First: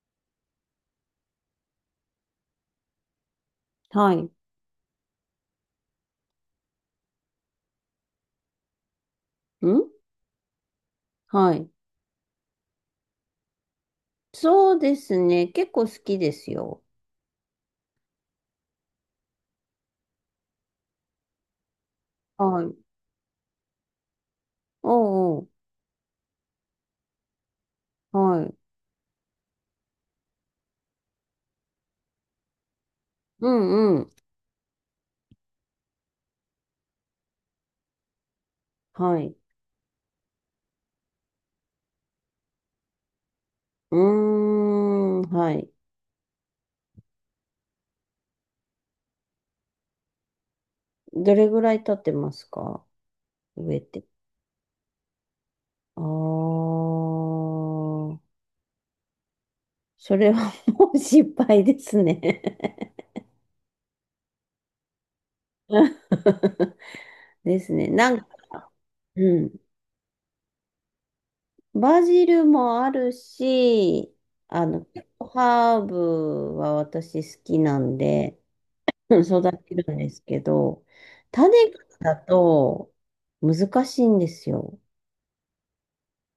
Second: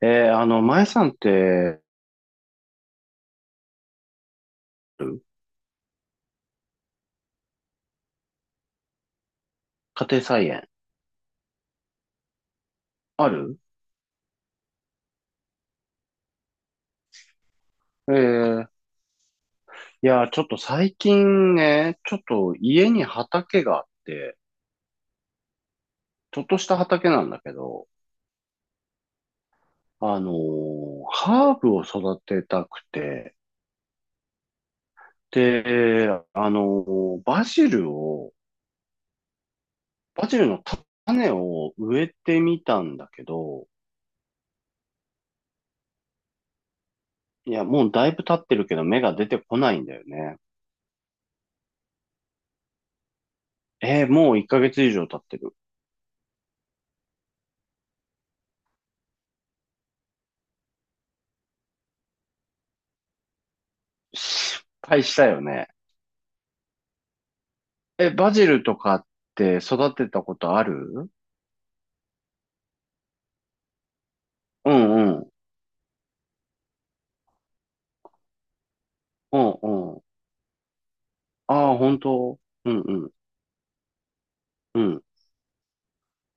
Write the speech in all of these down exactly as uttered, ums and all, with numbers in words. えー、あの、前さんって、はい。ん家庭菜園、はい。ある？そうですね。結構好きですよ。えー、いや、ちょっと最近ね、ちょっとはい。家に畑があって、おうおう。ちょっとした畑なんだけど、はい。あのーハーブを育てたくて、うんうん。で、あのーバジルを、はい。バジルの種を植えてみたんだけど、うーん。はい。いや、もうだいぶ経ってるけど芽が出てこないんだよね。どれぐらい経ってますか、植えて。えーもういっかげつ以上経ってる。あー。それはもう失敗ですね。 失敗したよね。ですね。え、なんか、バジルとかっうん。て育てたことある？バジルもあるし、あうの、んうん。ハーブは私好きなんで、うんう育んてるうんん。ですけど、種ああ、か本らだ当？うんとうん。難しいんですよ。うん。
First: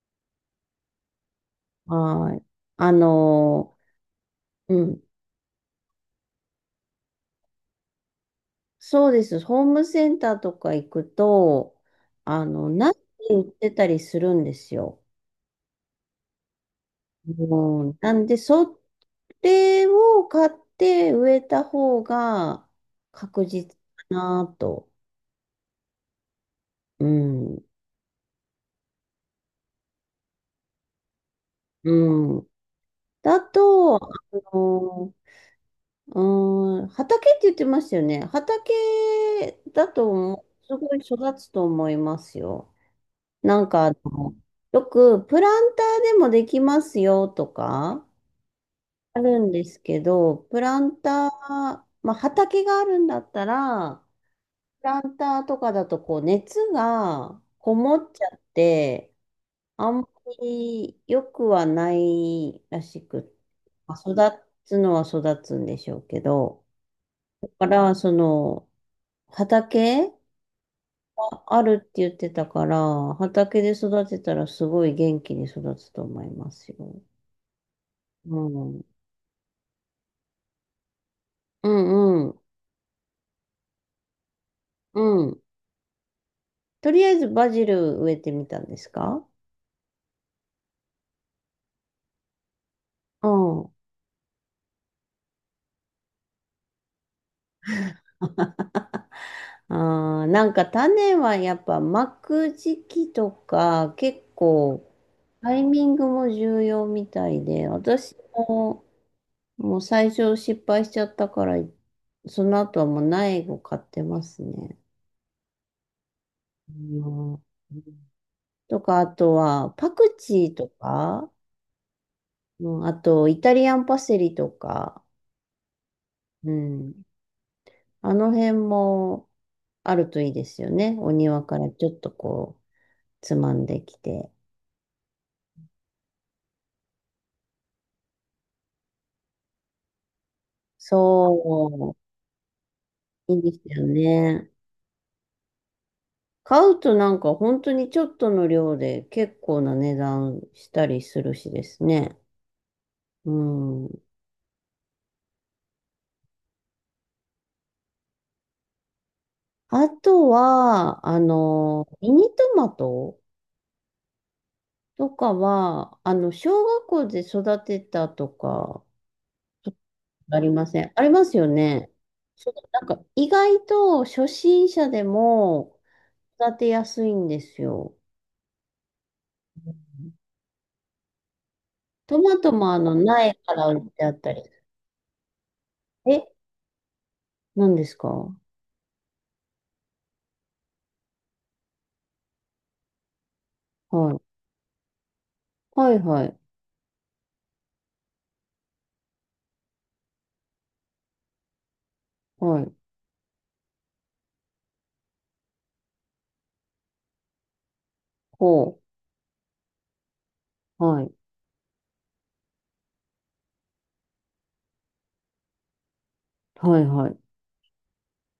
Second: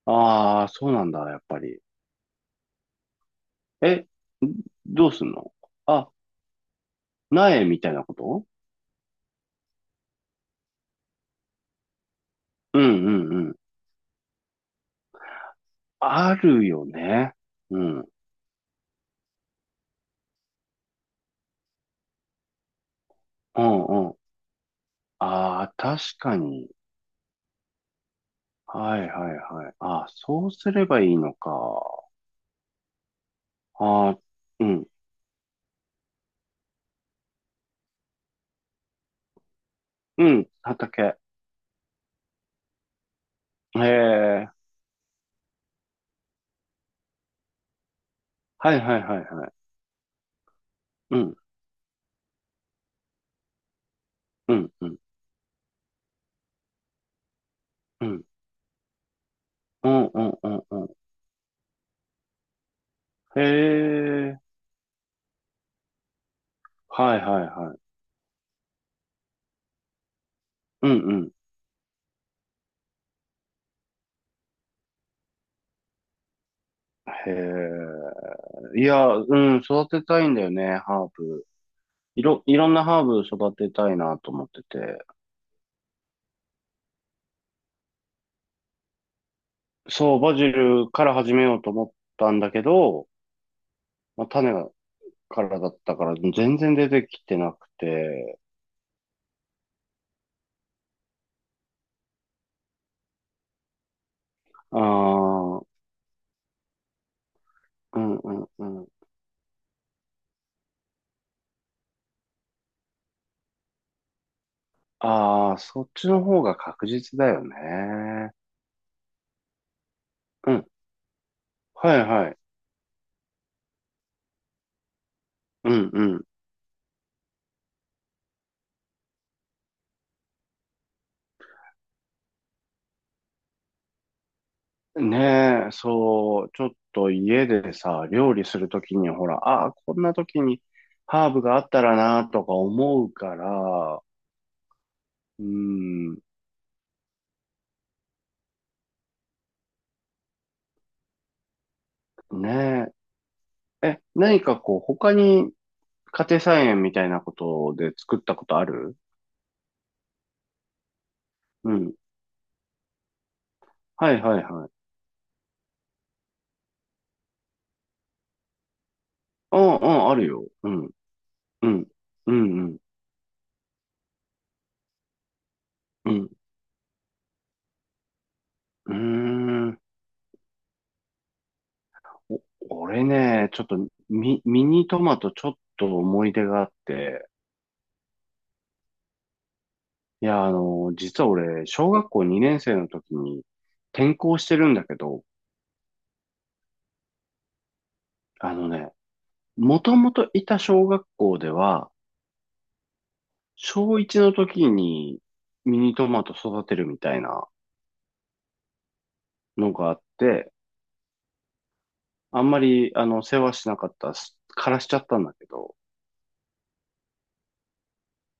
ああ、そうなんだ、やっぱり。はい。あの、え、うん。どうすんの？あ、苗みたいなこと？そうです。ホームセンターとか行くと、あの、うん苗うんう売っん。てたりするんですよ。あるよね。ううん。ん。うなんで、それを買って植えた方が確実んかうん。なと。ああ、確かに。うん。はいはいはい。ああ、そうすればいいのか。うん。だと、あああ、うん。の、うーん、畑って言ってましたよね。畑だとう思う、ん、すごい畑。育つと思いますよ。なんへか、あのえ。よくプランターでもできますよとかはいはいはあいるはんい。ですけど、プランうター、ん、まあ、畑があるんだったら、うん、プうん、ランターとかだとこう熱がこもうっちん。ゃって、うあんん、まうん、うん、うん。り良くはないらしく、へまあえ、育つのは育つんでしょうけど、はいはいだかはい。ら、その、畑うんうん。があるって言ってたから、畑で育てたらすごい元気に育つと思いますよ。へえ。うん。いや、うん、育てたいんだよね、ハーブ。ういんうん。ろ、いろんなハーブ育てたいなと思ってて。うん。とりあえずバジル植えてみたんですか？そう、バジルから始めようと思ったんだけど、うん。まあ、種からだったから全然出てきてなくて。ああ、なんか種はやっぱ巻く時期とか結あ構タあ、イミングも重要みたいで、うん私うんうもん。もう最初失敗しちゃったから、その後はもう苗を買ってますね。ああ、そっちの方がう確実だんよね。とか、あとは、パクチうーん。とか、はいはい。うん、あと、イタリアンパセリとか、うんうん。うん。あの辺もあるといいですよね。お庭からちょっとこう、つまんできて。ねえ、そう、ちょっと家でさ、料理するときに、ほら、ああ、こんなときにそハーブがあったらな、とか思うう、かいいですよら、ね。うん、買うとなんか本当にちょっとの量で結構な値段したりするしですね。ねうえ。ん。え、何かこう、他に家庭菜園みたいなことで作ったことある？あとは、あうの、ん。ミニトマトはいはいはい。とかは、あの、小学校で育てたとか、うちょっんとうん、あるあよ。りまうせん、ん、ありますようん、ね。うそん、う、うん、なんか、意外と初心者でもうん。育てやすいんですよ。うーん。トマおトも、あの、俺苗ね、かちょらっと売ってあったミ、り。ミニトマトちょっとえ、思い出があって、何ですか？はいや、あの、実は俺、小学校にねん生の時に転校い。してるんだけど、はいはい。あのね、もともといた小学校では、はい。小いちの時にミニトマト育てるみたいなほのがあって、う。はい。あんまり、あの、世話しなかった、す枯らしちゃったんだけど、はいはい。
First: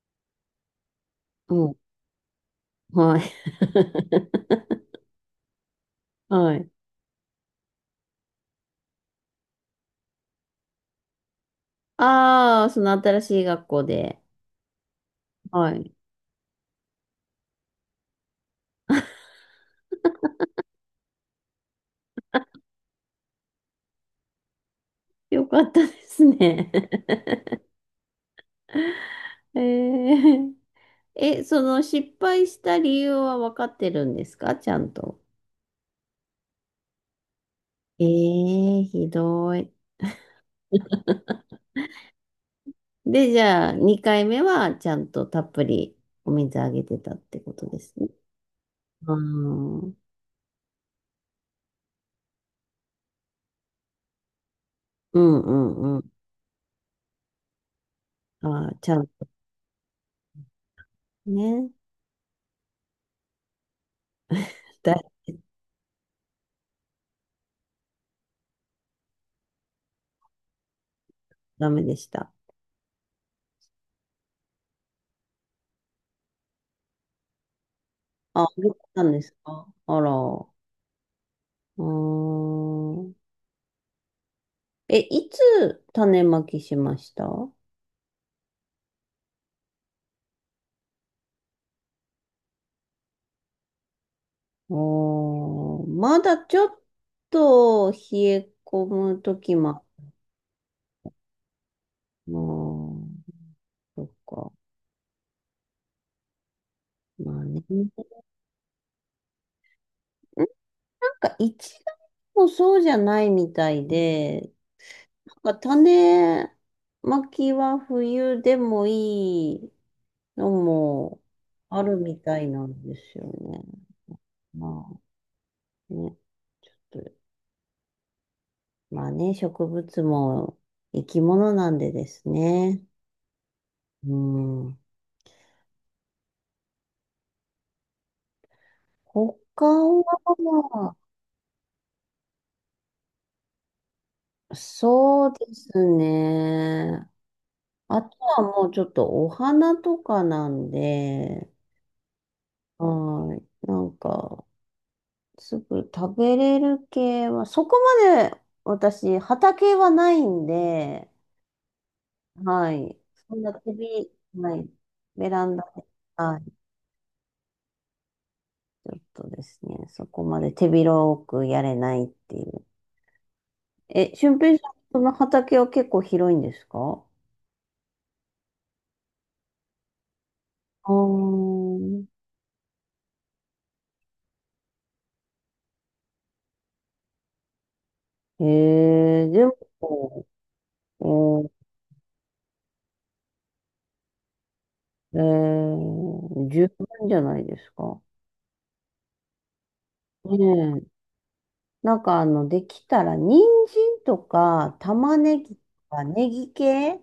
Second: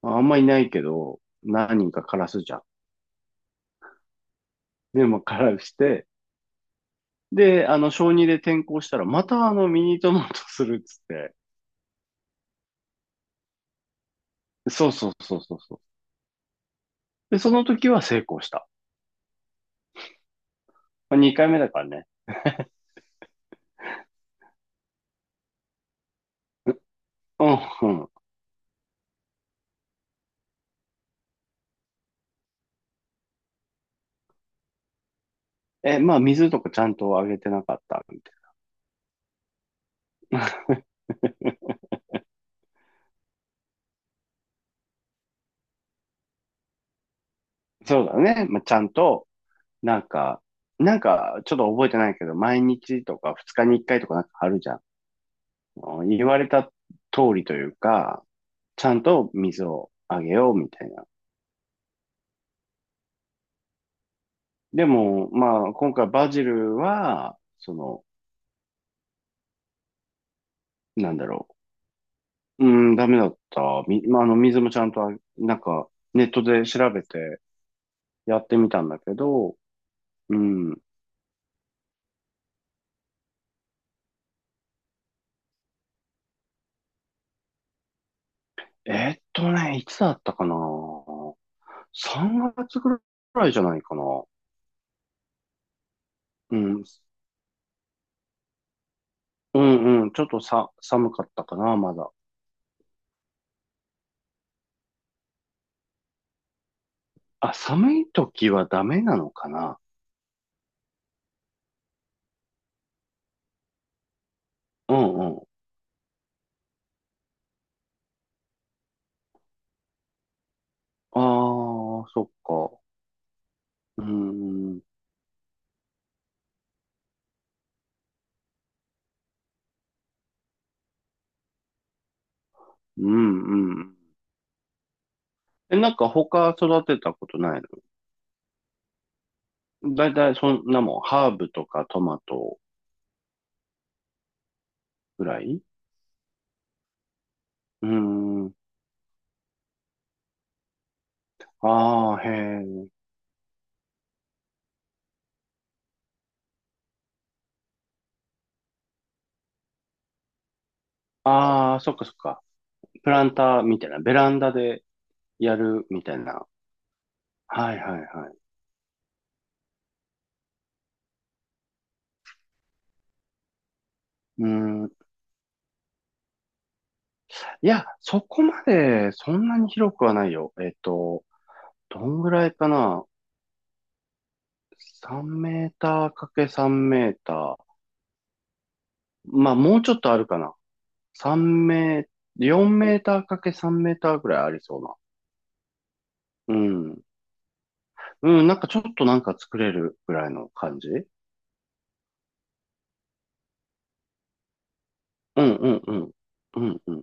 まあんまいないけど、うん。何人か枯らすじゃん。はい。で、も枯らして、はい。で、あの、小にで転校したら、またあの、ミニトマトするっつって、ああ、その新しい学校で。そうそうそうそうはそう。い。で、その時は成功した。にかいめだからね。よかったですね。うん、うん。ええ。え、その失敗した理由は分かってるんですか、ちゃんと。え、まあ、水とかちゃんとあげてなかっえたみたいえ、ひどい。で、じゃあ、にかいめはちゃんとたっぷりお水あげてたってことでな。すそうね。だね。まあ、ちゃんうと、ん、うんなんか、なんか、ちょっと覚えてないけど、毎日とかふつかにいっかいとかなんかあるじゃん。うんううんん。言われた通りというか、あー、ちちゃゃんんとと水をあげようみたいな。ね。でだ、も、まあ、今回バジルは、その、なんだろダメでした。う。うん、ダメだった。み、まあ、あの、水もちゃんとあ、なんか、ネットで調べてやあ、あってげみたんだたんけですど、か、あら。ううん、ーん。え、いつ種まきしました？えーっとね、いつだったかな ?さん 月ぐらいじゃないかな。おー、まだうちょっん。と冷え込む時うも。んうん。ちょっとさ、寒かったかな、まだ。もう、そっか。まああ、ね。ん寒い時はダメなのかな？なんか一概にもそうじゃないみたいで、うんうん。なんか種まきは冬でもいいのあもあるあ、みそったいなか。んですよね。うん。まあね。ちょっと、まあね、植物も生き物なんでですね。うんうん。うん。え、なんか他育てたことない他の？だいたいそんなは、もん、ハーブとかトマトぐそうらでい？すね。うあとはん。もうちょっとお花とかなんで、ああ、へえ。はい。なんか、すぐ食べれる系は、そこまで私、畑はないんで、ああ、そっかそっか。はい。プランそんなター手みたいな、び、ベランダはい。でベラやンダで、るみたいはな？い。はいはいはい。ちょっとですね、そこまで手広くやれないっていう。え、俊うー平さん、ん。その畑は結構広いんですか？いや、そこまでそんなに広くはないよ。えっあと、どー。んぐらいかな ?さん メーターかけさんメーター。へえ、でまあ、もうちょっとあも、るかな。うん、さんメー、よんメーターかけさんメーターぐらいありそうな。えー、う十ん。分じゃないですか。うん、なんかちょっとなんか作れるぐらいねの感え。じ？うんなんかあの、できたら、人参とか、玉ねうんぎとうん。うか、んネギうん。系、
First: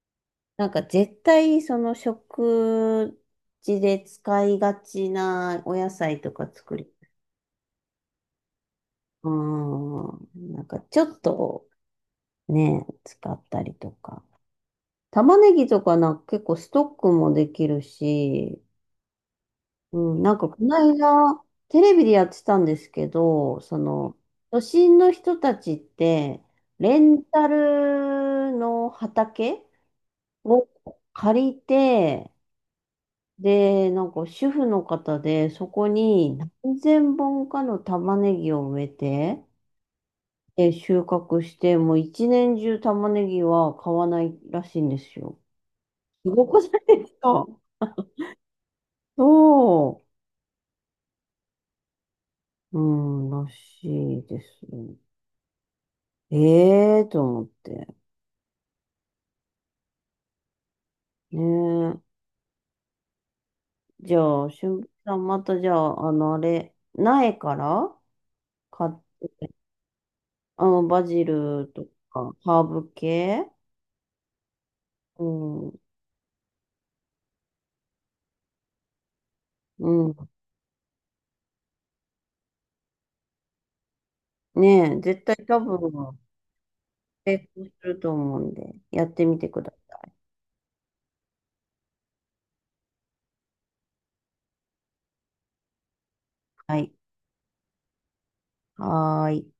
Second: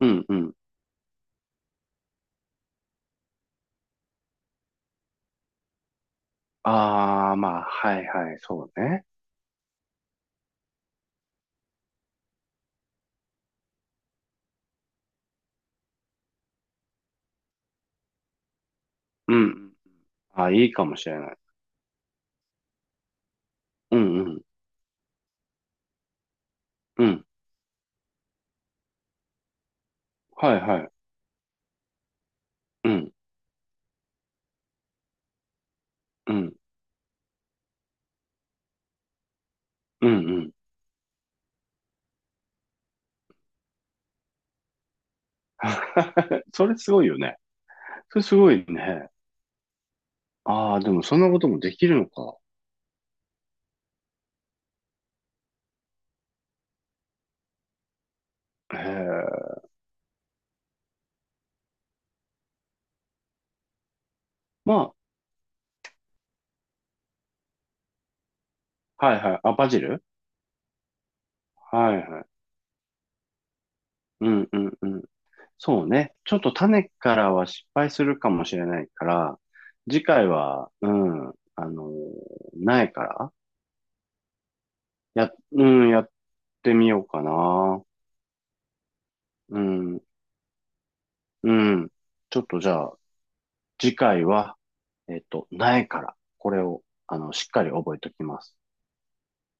うんうん。なんか絶対、その食事で使いがちなお野菜とか作り。ああ、まあ、はいはい、そうね。うん。なんかちょっとね、使ったりとか。玉ねぎとかなんか結構ストックもできるし、うん。うん、なんかあ、こいいのかもしれない。間、テレビでやってたんですけど、そうの、んうん。都心の人たちって、レうンん。タルの畑はいをはい。借りて、うん。で、なんか主婦の方で、そこうにん。なんぜんぼんかの玉ねぎを植えて、うんうん。で、収穫して、もう一年中玉ねぎは買わないらしいんですよ。す ごくそれなすいごでいすよね。か？それすごいね。そああ、でもそんなこともできるのか。う。うん、らしいですね。ええと思って。へえ。ねえ。じゃあ、しゅんまさん、またじゃあ、あの、あれ、苗から買っあ、はいはい。て、あ、バジル？あの、バジルとはいはい。か、ハーブ系。うんうんうん。うん。そうね。ちょっと種からは失敗するかもしれないから、う次回ん。は、うん、あの苗から、ねえ、絶や、対多うん、やっ分、てみようか成功な。すると思うんで、やってみてうくださん、い。うん。ちょっとじゃあ、次回は、えっと、苗から、これはを、い。あの、しっかり覚えておきます。はーい。